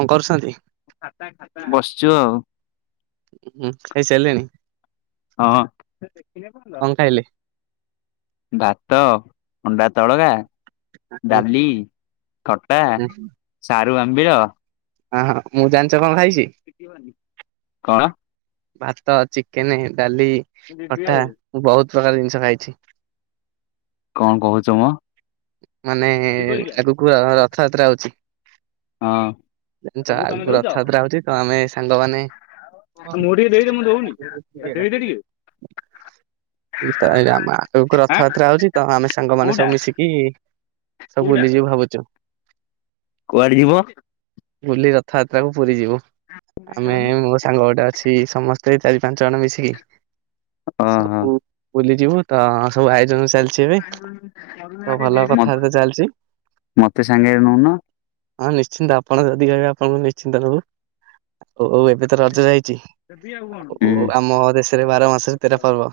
କଣ କରୁଛନ୍ତି? ବସିଚୁ ଆଉ। ହୁଁ, ଖାଇସାଲେଣି? ହଁ।। କଣ ଖାଇଲେ? ଭାତ, ଅଣ୍ଡା ତଡକା। ହୁଁ ଡାଲି, ଖଟା, ହୁଁ ସାରୁ ଆମ୍ବିଳ। ଆଁ, ହଁ ମୁଁ ଜାଣିଚ କଣ ଖାଇଚି? କଣ? ଭାତ, ଚିକେନେ, ଡାଲି, ଖଟା ମୁଁ ବହୁତ ପ୍ରକାର ଜିନିଷ ଖାଇଛି। କଣ କହୁଚ ମୋ। ମାନେ ଆଗକୁ ର-ରଥଯାତ୍ରା ଆଉଛି। ହଁ। ଜାଣିଚ ଆଗକୁ ରଥଯାତ୍ରା ଆଉଚି ତ ଆମେ ସାଙ୍ଗମାନେ [unintelligible] ମୁଁ ତ ଆ, ଆମ ଆଗକୁ ରଥଯାତ୍ରା ଆଉଛି ତ ଆମେ ସାଙ୍ଗ ମାନେ ସବୁ ମିଶିକି କି ସ ବୁୁଲିଯିବୁ ଭାବୁଛୁ। କୁଆଡେ ଯିବ? ବୁଲି ରଥଯାତ୍ରା କୁ ପୁରୀ ଯିବୁ। ଆମେ ମୋ ସାଙ୍ଗ ଗୋଟେ ଅଛି। ଚି, ସମସ୍ତେ ଚାରି ପାଞ୍ଚ ଜଣ ମିଶିକି ସବୁ ବୁଲିଯିବୁ। ତ ସବୁ ଆୟୋଜନ ଚାଲ ମୋ ଚାଲିଛି ମୋତେ ସାଙ୍ଗରେ ନଉନ। ହଁ ନିଶ୍ଚିନ୍ତ ଆପଣ ଯଦି କହିବେ ଆପଣଙ୍କୁ ନିଶ୍ଚିନ୍ତ ନବୁ। ଆ, ଅଉ ଅଉ ଏବେ ତ ରଜ ଯାଇଚି। ଉଁ ଆଉ ଆମ ଦେଶରେ ବାର ମାସରେ ତେର ପର୍ବ।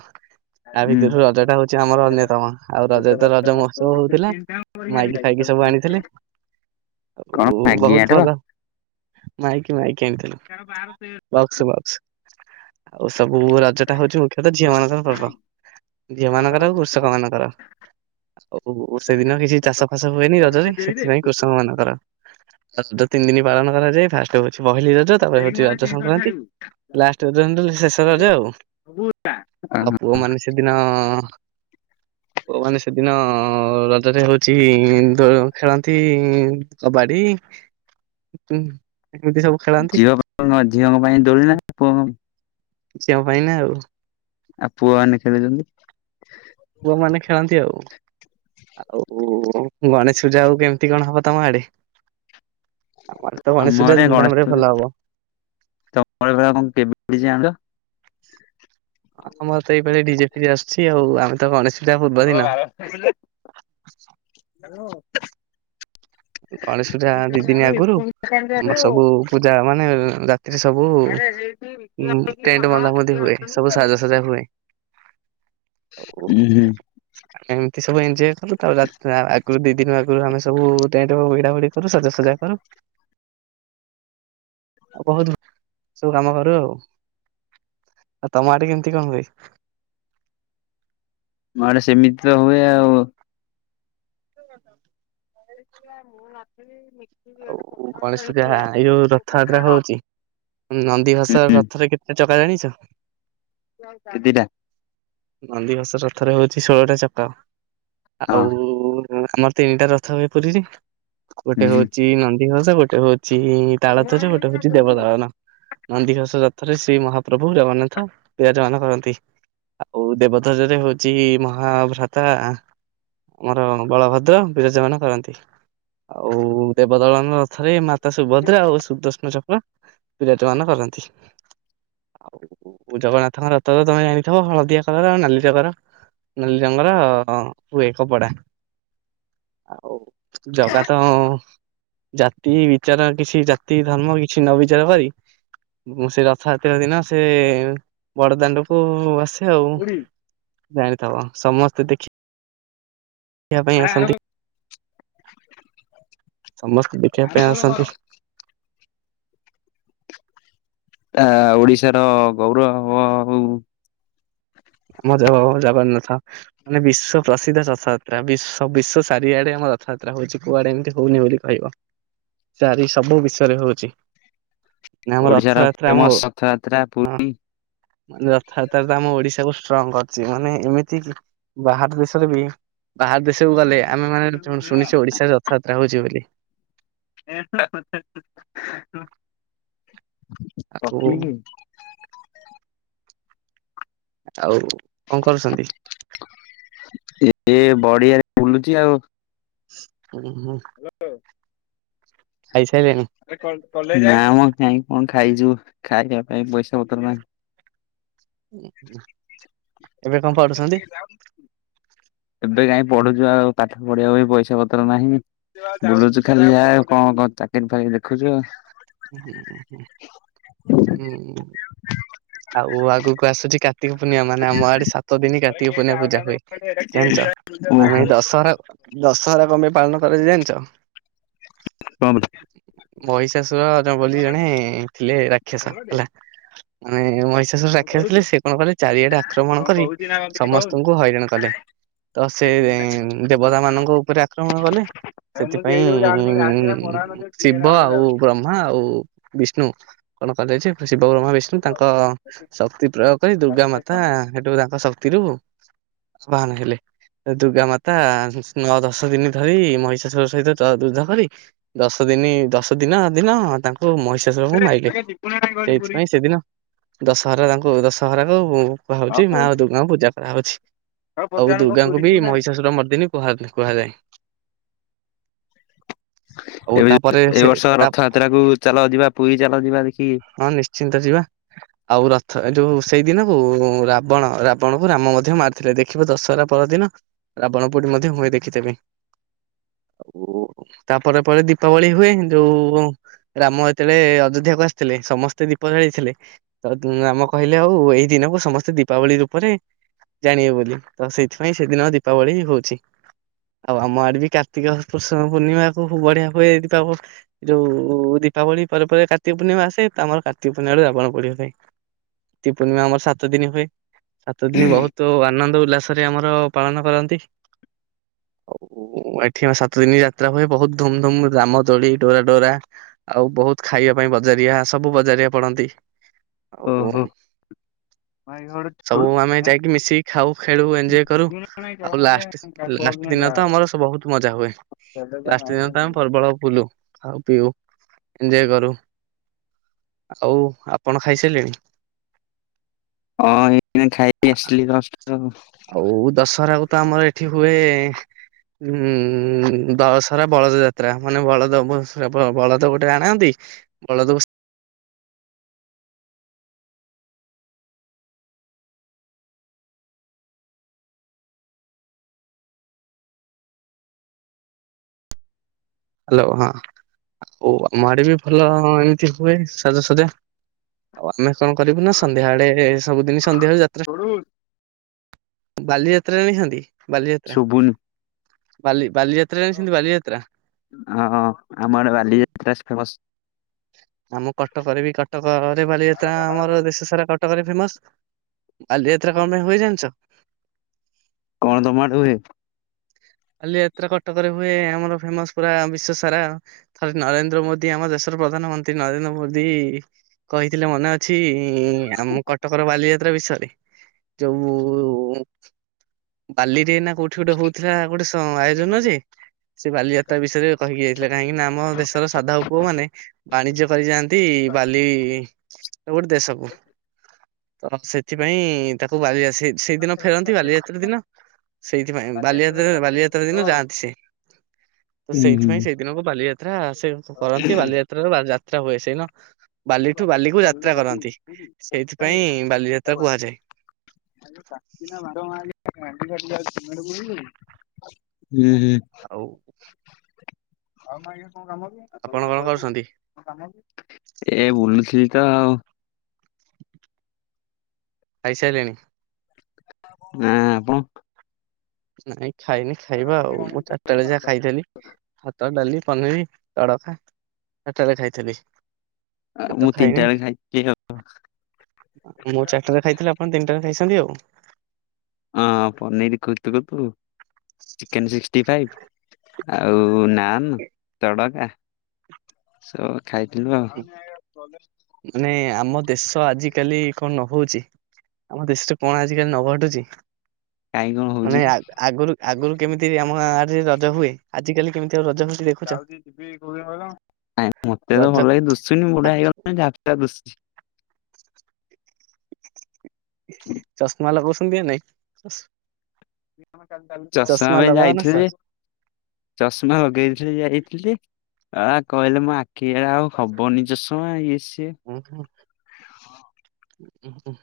ଆ ଉଁ ଭିତରୁ ରଜ ଟା ହଉଛି ଆମର ଅନ୍ୟତମ। ଆଉ ରଜ ରେ ତ ରଜ ମହୋତ୍ସ ତ ହଉଥିଲା, ମାଇକି ଫାଇକି ସବୁ ଆଣିଥିଲେ। କଣ ଆଉ ମ୍ୟାଗି ବହୁତ ଆଣିଥିଲ ଭଲ। ମାଇକି ମାଇକି ଆଣିଥିଲୁ। Box, box. ଆଉ ସବୁ ରଜ ଟା ହଉଛୁ ମୁଖ୍ୟତଃ ଝିଅ ମାନଙ୍କର ପର୍ବ। ଝିଅ ମାନଙ୍କର ଆଉ କୃଷକ ମାନଙ୍କର। ଓ ହୁ, ହୁ, ଓ ସେଦିନ କିଛି ଚାଷ ଫାସ ହୁଏନି ରଜରେ ସେଥିପାଇଁ କୃଷକ ମାନଙ୍କର। ରଜ ତିନି ଦିନ ପାଳନ କରାଯାଏ। ଫାଷ୍ଟ ହଉଛି ପହିଲି ରଜ। ତାପରେ ହଉଛି ରଜ ସଂକ୍ରାନ୍ତି। ଲାଷ୍ଟ ରଜ [unintelligible] ଶେଷ ରଜ ଆଉ ଆଉ। ଆଉ ପୁଅ ମାନେ ସେ ସେଦିନ ପୁଅ ମାନେ ସେ ଦିନ ରଜରେ ହେଉଛି ଦୋଳ ଖେଳନ୍ ତି କବାଡି [unintelligible] ଏମିତି ସବୁ। ଖେଳନ୍ତି ଝିଅ [inaudible] ଝିଅଙ୍କ ପାଇଁ ଦୋଳିି ନା ପୁଅଙ୍କ ପାଇଁ? ଝିଅ ପାଇଁ ନା ଆଉ। ଆଉ ପୁଅମାନେ ଖେଳୁଚନ୍ତି? ପୁଅମାନେ ଖେଳନ୍ତି ଆଉ। ଆଉ ଗଣେଶ ପୂଜା ଆଉ କେମିତି କଣ ହବ ତୋମ ଆଡେ? ଆମର ତ ଆମ ଗଣେଶ ଉଜା ଧୁମଧାମ୍ ରେ ଭଲ ହବ। ତୋମର ପରା କଣ [inaudible] ଆମର ତ ଏଇଭଳି ଡିଜେ ଫିଜେ ଆସୁଛି ଆଉ। ଆମେ ତ ଗଣେଶ ପୂଜା ପୂର୍ବ ଦିନ [unintelligible] ଗଣେଶ ପୂଜା ଦି ଦିନି ଆଗରୁ ଆମର ସବୁ ପୂଜା ମାନେ ରାତିରେ ସବୁ ଉଁ, ଟେଣ୍ଟ ବନ୍ଧା ବନ୍ଧି ହୁଏ। ସବୁ ସାଜସଜ୍ଜା ହୁଏ। ଉଁ, ହୁଁ। ଆମେ ଏମିତି ସବୁ ଏନଞ୍ଜୟ କରୁ। ତାପରେ ରାତ୍ ଆ, ଆଗରୁ ଦି ଦିନ ଆଗରୁ ଆମେ ସବୁ ଟେଣ୍ଟ ଭିଡା ଭିଡି କରୁ, ସଜା ସଜା କରୁ। ଆଉ ବହୁତ ସବୁ କାମ କରୁ ଆଉ। ଆଉ ତମ ଆଡେ କେମିତି କଣ ହୁଏ? ଆମ ଆଡେ ସେମିତି ତ ହୁଏ ଆଉ। [unintelligible] [unintelligible] ମୁଁ ନଥିଲି ମି ଆଉ ଗଣେଶ ପୂଜା ଏଇ ଯୋଉ ରଥଯାତ୍ରା ହଉଚି। ନନ୍ଦୀ ଘୋଷ ହୁଁ ରଥରେ କେତେ ଚକା ଜାଣିଛ? କେତେ ଟା? ନନ୍ଦୀଘୋଷ ରଥରେ ହଉଛି ଷୋଳଟା ଚକା ଆଉ। ହଁ ଉଁ ଆମର ତିନିଟା ରଥ ହୁଏ ପୁରୀରେ ଗୋଟେ ହୁଁ ହଉଛି ନନ୍ଦିଘୋଷ ଗୋଟେ ହ ଚି ତାଳଧ୍ୱଜ ଗୋଟେ ହଉଛି ଦେବଦଳନ। ନନ୍ଦୀ ଘୋଷ ରଥରେ ଶ୍ରୀ ମହାପ୍ରଭୁ ଜଗନ୍ନାଥ ବିିରାଜମାନ କରନ୍ତି। ଆଉ ଦେବଧ୍ୱଜ ରେ ହଉଛି ମହାଭ୍ରାତା। ଆମର ବଳଭଦ୍ର ବିରାଜ ମାନ କରନ୍ତି। ଆଉ ଦେବଦଳନ ରଥରେ ମାତା ସୁଭଦ୍ରା ଆଉ ସୁଦର୍ଶନ ଚକ୍ର। ବିରାଜମାନ କରନ୍ତି ଆଉ ଜଗନ୍ନାଥଙ୍କ ରଥ ତ ତମେ ଜାଣିଥିବ ହଳ ଦିଆ କଲର ଆଉ ନାଲି ରଙ୍ଗର ନାଲି ରଙ୍ଗର ହୁଏ କପଡା। ଆଉ ଜଗା ତ ଜାତି ବିଚାର କିଛି ଜାତି ଧର୍ମ କି କିଛି ନ ବିଚାର କରି ମୁଁ ସେ ରଥଯାତ୍ରା ଦିନ। ସେ ବଡଦାଣ୍ଡକୁ ଆସେ ଆଉ। ଜାଣିଥବ ସମସ୍ତେ ଦେଖି ଆରେ ଆଣୁନୁ। ସମସ୍ତେ ଦେଖିବା ପାଇଁ ଆସନ୍ତି। ତା ଓଡିଶାର ଗୌରବ ଆଉ। ଆମ ଜ ଜଗନ୍ନାଥ। ମାନେ ବିଶ୍ୱ ପ୍ରସିଦ୍ଧ ରଥଯାତ୍ରା ବିଶ୍ୱ ବିଶ୍ୱ ଚାରିଆଡେ ଆମ ରଥଯାତ୍ରା ହଉଛି କୁଆଡେ ଏମିତି ହଉନି ବୋଲି ରହିବ ଚାରି ସବୁ ବିଶ୍ୱରେ ହଉଛି। ନା ଆମ ଓଡିଶାର ରଥଯାତ୍ରା ଆମ ଫେମସ ରଥଯାତ୍ରା ପୁରୀ ହଁ ରଥଯାତ୍ରା ତ ଆମ ଓଡିଶାକୁ ଷ୍ଟ୍ରଙ୍ଗ କରିଛି ମାନେ ଏମିତି କି ବାହାର ଦେଶରେ ବି। ବାହାର ଦେଶକୁ ଗଲେ ଆମେ ମାନେ [unintelligible] ଶୁଣିଛୁ ଓଡିଶାରେ ରଥଯାତ୍ରା ହଉଛି ବୋଲି। ହେଁ ହେଁ ହେଁ ହେଁ ହେଁ ହେଁ। ଆ ଓ। ଆଉ କଣ କରୁଛନ୍ତି? ଏ ପଡିଆରେ ବୁଲୁଛି ଆଉ। ହୁଁ ହୁଁ। ଆ ଓ। ଖାଇ ସାରିଲେଣି? ନା ମ କଣ କଣ ଖାଇଛୁ ଖାଇବା ପାଇଁ ପଇସା ପତ୍ର ନାହିଁ। ଉଁ ଉଁ ଏବେ କଣ ପଢ଼ୁଛନ୍ତି? ଏବେ କାହିଁ ପଢୁଛୁ ଆଉ ପାଠ ପଢିବା ପାଇଁ ପଇସା ପତ୍ର ନାହିଁ। ବୁଲୁଚୁ ଖାଲି ଯାହା ଆଉ କଣ କଣ ଚାକିରି ଫାକିରି ଦେଖୁଛୁ ଆଉ। ହୁଁ ହୁଁ ହୁଁ ଆଉ ଆଗକୁ ଆସୁଛି କା କାତ୍ତିକ ପୁର୍ଣିମା ମାନେ ଆମ ଆଡେ ସାତ ଦିନ କାର୍ତ୍ତିକ ପୁର୍ଣିମା ପୂଜା ହୁଏ। ଜାଣିଚ ମାନେ ଓହୋ। ଦଶହରା। ଦଶହରା କଣ ପାଇଁ ପାଳନ କରାଯାଏ ଜାଣିଛ? ଉଁ କଣ ମହିଶା ଅ ଜ ବୋଲି ଜଣେ ବୋଲି ଜଣେ ଥିଲେ ରାକ୍ଷସ ହେଲା ମାନେ ମହିଷ [unintelligible] ରାକ୍ଷାସ ଥିଲେ ସେ କଣ କଲେ ଚାରିଆଡେ ଆକ୍ରମଣ କରି ସମସ୍ତଙ୍କୁ ହଇରାଣ କଲେ। ତ ସେ ଦେବତା ମାନଙ୍କ ଉପରେ ଆକ୍ରମଣ କଲେ। ସେଥିପାଇଁ ଉଁ ଶିବ ଆଉ ବ ବ୍ରହ୍ମା ଆଉ ବିଷ୍ଣୁ କଣ କଲେ ଯେ। ଶିବ, ବ୍ରହ୍ମା, ବିଷ୍ଣୁ ତାଙ୍କ ଶକ୍ତି ପ୍ରୟୋଗ କରି ଦୁର୍ଗା ମାତା ହେଠୁ ତାଙ୍କ ଶକ୍ତିରୁ ବାହାନ ହେଲେ। ଦୁର୍ଗା ମାତା ନଅ ଦଶ ଦିନି ଧରି ମହିଷାସୁର ସହିତ ଚ ଯୁଦ୍ଧ କରି ଦଶ ଦିନି ଦଶ ଦିନ ଦିନ ତାଙ୍କୁ ମଇଷ ଷାସୁରକୁ ମାଇଲେ ସେଇଥିପାଇଁ ସେଦିନ ଦଶହରାରେ ତାଙ୍କୁ ଦଶହରାକୁ କୁହା ହୋଉଚି ମା ଦୁର୍ଗାଙ୍କୁ ପୂଜା କରାହୋଉଚି। ଆଉ ଦୁର୍ଗାଙ୍କୁ ବି ମହିଷାସୁରା ମର୍ଦିନି କୁହା କୁହାଯାଏ ଆଉ ତାପରେ ସେ ତା ରଥଯାତ୍ରାକୁ ଚାଲ ଯିବା ପୁରୀ ଚାଲ ଯିବା ଦେଖିକି ହଁ ନିଶ୍ଚିନ୍ତ ଯିବା। ଆଉ ରଥ ଏ ଯୋଉ ସେଇଦିନକୁ ରାବଣ ରାବଣକୁ ରାମ ମଧ୍ୟ ମାରିଥିଲେ ଦେଖ୍ ଦେଖିବ ଦଶହରା ପରଦିନ ରାବଣ ପୋଡି ମଧ୍ୟ ହୁଏ ଦେଖିଥିଲି। ଆଉ ତାପରେ ପରେ ଦୀପାବଳି ହୁଏ ହେ ଯୋଉ ରାମ ଯେତେବେଳେ ଅଯୋଧ୍ୟାକୁ ଆସିଥିଲେ ସମସ୍ତେ ଦୀପ ଜାଳିଥିଲେ। ତଦ୍ ଉମ୍ ରାମ କହିଲେ ଆଉ ଏଇ ଦିନକୁ ସମସ୍ତେ ଦୀପାବଳି ରୂପରେ ଜାଣିବେ ବୋଲି ତ ସେଇଥିପାଇଁ ସେଦିନ ଦୀପାବଳି ହୋଉଛି। ଆଉ ଆମ ଆଡେ ବି କାର୍ତ୍ତିକ ପୁଷୁଣ ପୂର୍ଣ୍ଣିମାକୁ ବଢିଆ ହୁଏ ଦିପାବ ଯୋଉ ଦୀପାବଳି ପରେ ପରେ କାର୍ତ୍ତି ପୂର୍ଣିମା ଆସେ ତ ଆମର କାର୍ତିକ ପୂର୍ଣ୍ଣିମାଠୁ ରାବଣ ପୋଡ଼ି ହୁଏ। ରତି ପର୍ଣ୍ଣିମା ଆମର ସାତ ଦିନି ହଏ। ସାତ ଦିନି ବୋହୁତୁ ଆନନ୍ଦ ଉଲ୍ଲାସରେ ଆମର ପାଳନ କରନ୍ତି। ଆଉ ଏଠି ଆମ ସାତ ଦିନି ଯାତ୍ରା ହୁଏ ବୋହୁତ ଧୁମ ଧୁମ ରାମ ଦୋଳି। ଡୋରା ଡୋରା ଆଉ ବୋହୁତ ଖାଇବା ପାଇଁ ବଜାରିଆ ସବୁ ବଜାରିଆ ପଡନ୍ତି। ଆଉ ମାଇଁ କଣ ଗୋଟେ ସବୁ ଆମେ ଯାଇକି ମିଶିକି ଖାଉ ଖେଳୁ ଏଞ୍ଜୟ କରୁ ଆଉ ଲାଷ୍ଟେ ଲାଷ୍ଟ ଦିନ ତ ଆମର ସେ ବୋହୁତ ମଜା ହୁଏ ଲାଷ୍ଟ ଦିନ ତ ଆମେ ପ୍ରବଳ ବୁଲୁ। ଖାଉ ପିଉ ଏଞ୍ଜୟ କରୁ। ଆଉ ଆପଣ ଖାଇସାରିଲେଣି? ହଁ ଏଇନା ଖାଇକି ଆସିଲି ଜଷ୍ଟ। ଆଉ ଦଶହରାକୁ ତ ଆମର ଏଠି ହୁଏ ହୁଁ ଦଶରା ବଳଦ ଯାତ୍ରା ମାନେ ବଳଦ ଅବସ୍ ପ୍ରବଳ ବଳଦ ଗୋଟେ ଆଣାନ୍ତି ବଳଦକୁ ହାଲୋ ହଁ ଆଉ ଆମ ଆଡେ ବି ଭଲ ଏମିତି ହୁଏ ସାଜସଜା। ଆଉ ଆମେ କଣ କରିବୁ ନା ସନ୍ଧ୍ୟାବେଳେ ସବୁଦିନି ସନ୍ଧ୍ୟାବେଳେ ଯାତ୍ରା [inaudible] ବାଲିଯାତ୍ରାରେ ଦେଖିଛନ୍ତି ବାଲିଯାତ୍ରା ଶୁଭୁନି ବାଲି ବାଲିଯାତ୍ରାରେ ସେମତି ବାଲିଯାତ୍ରା। ହଁ ଆମ ଆଡେ ବାଲିଯାତ୍ରା ସ୍ ଫେମସ। ଆମ କଟକରେ ବି କଟକରେ ବାଲିଯାତ୍ରା ଆମର ଦେଶ ସାରା କଟକରେ ଫେମସ। ବାଲିଯାତ୍ରା କଣ ପାଇଁ ହୁଏ ଜାଣିଚ? କଣ ତମ ଆଡେ ହୁଏ? ବାଲିଯାତ୍ରା କଟକରେ ହୁଏ ଆମର ଫେମସ ପୁରା ବିଶ୍ୱସାରା। ଥରେ ନରେନ୍ଦ୍ର ମୋଦି ଆମ ଦେଶର ପ୍ରଧାନମନ୍ତ୍ରୀ ନରେନ୍ଦ୍ର ମୋଦି କହିଥିଲେ ମନେ ଅଛି ଆମ କଟକର ବାଲିଯାତ୍ରା ବିଷୟରେ। ଯୋଉ ବାଲିରେ ନା କୋଉଠି ଗୋଟେ ହୋଉଥିଲା ତ ଆୟୋଜନ ଯେ ସେ ବାଲିଯାତ୍ରା ବିଷୟରେ କହିକି ଯାଇଥିଲେ କାହିଁକିନା ଆମ ଦେଶର ସାଧବ ପୁଅମାନେ ବାଣିଜ୍ୟ କରି ଯାଆନ୍ତି ବାଲିର ଗୋଟେ ଦେଶକୁ। ତ ସେଥିପାଇଁ ତାକୁ ବାଲିଆସି ସେଇଦିନ ଫେରନ୍ତି ବାଲିଯାତ୍ରା ଦିନ ସେଇଥିପାଇଁ ବାଲିଯାତ୍ରା ବାଲିଯାତ୍ରା ଦିନ ଯାଆନ୍ତି ସେ। ତ ହୁଁ ହୁଁ ସେଇଥିପାଇଁ ସେଇଦିନକୁ ବାଲିଯାତ୍ରା ସେ କ କରନ୍ତି ବାଲିଯା ଯାତ୍ରାରୁ ବାଲଯାତ୍ରା ହୁଏ ସେଦିନ ବାଲିଠୁ ବାଲିକୁ ଯାତ୍ରା କରନ୍ତି ସେଇଥିପାଇଁ ବାଲିଯାତ୍ରା କୁହାଯାଏ। [unintelligible] ହୁଁ ହୁଁ। ଆଉ ଆପଣ କଣ କରୁଛନ୍ତି [unintelligible] ଏ ବୁଲୁଥିଲି ତ ଆଉ ଖାଇସାରିଲେଣି? ହଁ ଆପଣ? ନାଇଁ ଖାଇନି ଖାଇବା ଆଉ ମୁଁ ଚାରଟା ବେଳେ ଯାହା ଖାଇଥିଲି। ଭାତ ଡାଲି ପନିର ତଡକା ସେଠାରେ ଖାଇଥିଲି। ତ ମୁଁ ଖାଇନି ତିନିଟା ବେଳେ ଖାଇଥିଲି ଆଉ ମୁଁ ଚାରଟାରେ ଖାଇଥିଲି ଆପଣ ତିନିଟାରେ ଖାଇଛନ୍ତି ଆଉ ହଁ ପନୀର କୁତୁକୁତୁ, ଚିକେନ୍ ସି କ୍ଟୀଫାଇଭ ଆଉ ନାନ୍ ତଡକା। ସ ଖାଇଥିଲୁ ଆଉ। ମାନେ ଆମ ଦେଶ ଆଜିକାଲି କଣ ନ ହଉଛି? ଆମ ଦେଶରେ କଣ ଆଜିିକାଲି ନଘଟୁଛି। କାଇଁ କଣ ହଉଛି ମାନେ କି ଆଗ ଆଗ ଆଗରୁ ଆଗରୁ କେମିତି ଆମ ଆଡରେ ରଜ ହୁଏ। ଆଜିିକାଲି କେମିତି ଆଉ ରଜ ହେଉଛି। ଯାଉଛି ଯିବି କୁଣିଆ ଘର ମତେ ତ ରଜ ଭଲ ହେଇକି ଦୁଶୁନି ଆ ବୁଢା ହେଇଗଲାଣି ଦୁଶୁଛି ଚଶମା ଲଗାଉଛନ୍ତି କି ନାହିଁ। ଚଷମା ପାଇଁ ଲଗାଅ ନା ଯାଇଥିଲି ସାର୍? ଯେ। ଚଷମା ଲଗେଇଥିଲେ ଯାଇଥିଲି। ଆ କହିଲେ ମୋ ଆଖିଡା ଆଉ ହବନି ଚଷମା ଇଏ ସିଏ। ଉଁ ହୁଁ, ଉଁ ହୁଁ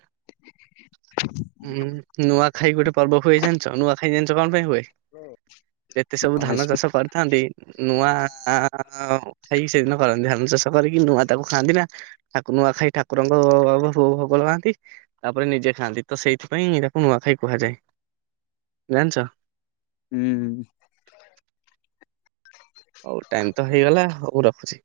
ହୁଁ ନୂଆଖାଇ ଗୋଟେ ପର୍ବ ହୁଏଇ ଜାଣିଛ। ନୂଆ ଖାଇ ଜାଣିଛ କଣ ପାଇଁ ହୁଏ? [inaudible] ଯେତେ ସବୁ ଗଣେଶ ଧାନ ପୂ- ଚାଷ କରିଥାନ୍ତି। ନୂଆ [unintelligible] ସେଦିନ କରନ୍ତି। ଧାନ ଚାଷ କରିକି ନୂଆ ତାକୁ ଖାଆନ୍ତି ନା। ଠାକୁର ନୂଆ ଖାଇ ଠାକୁରଙ୍କ ଭୋଗ ଲଗାନ୍ତି ତାପରେ ନିଜେ ଖାଆନ୍ତି। ତ ସେଇଥିପାଇଁ ଏଇଟାକୁ ନୂଆଖାଇ କୁହାଯାଏ ଜାଣିଛ? ହୁଁ ହଉ ଟାଇମ ତ ହେଇଗଲ। ହଉ ମୁଁ ରଖୁଛି।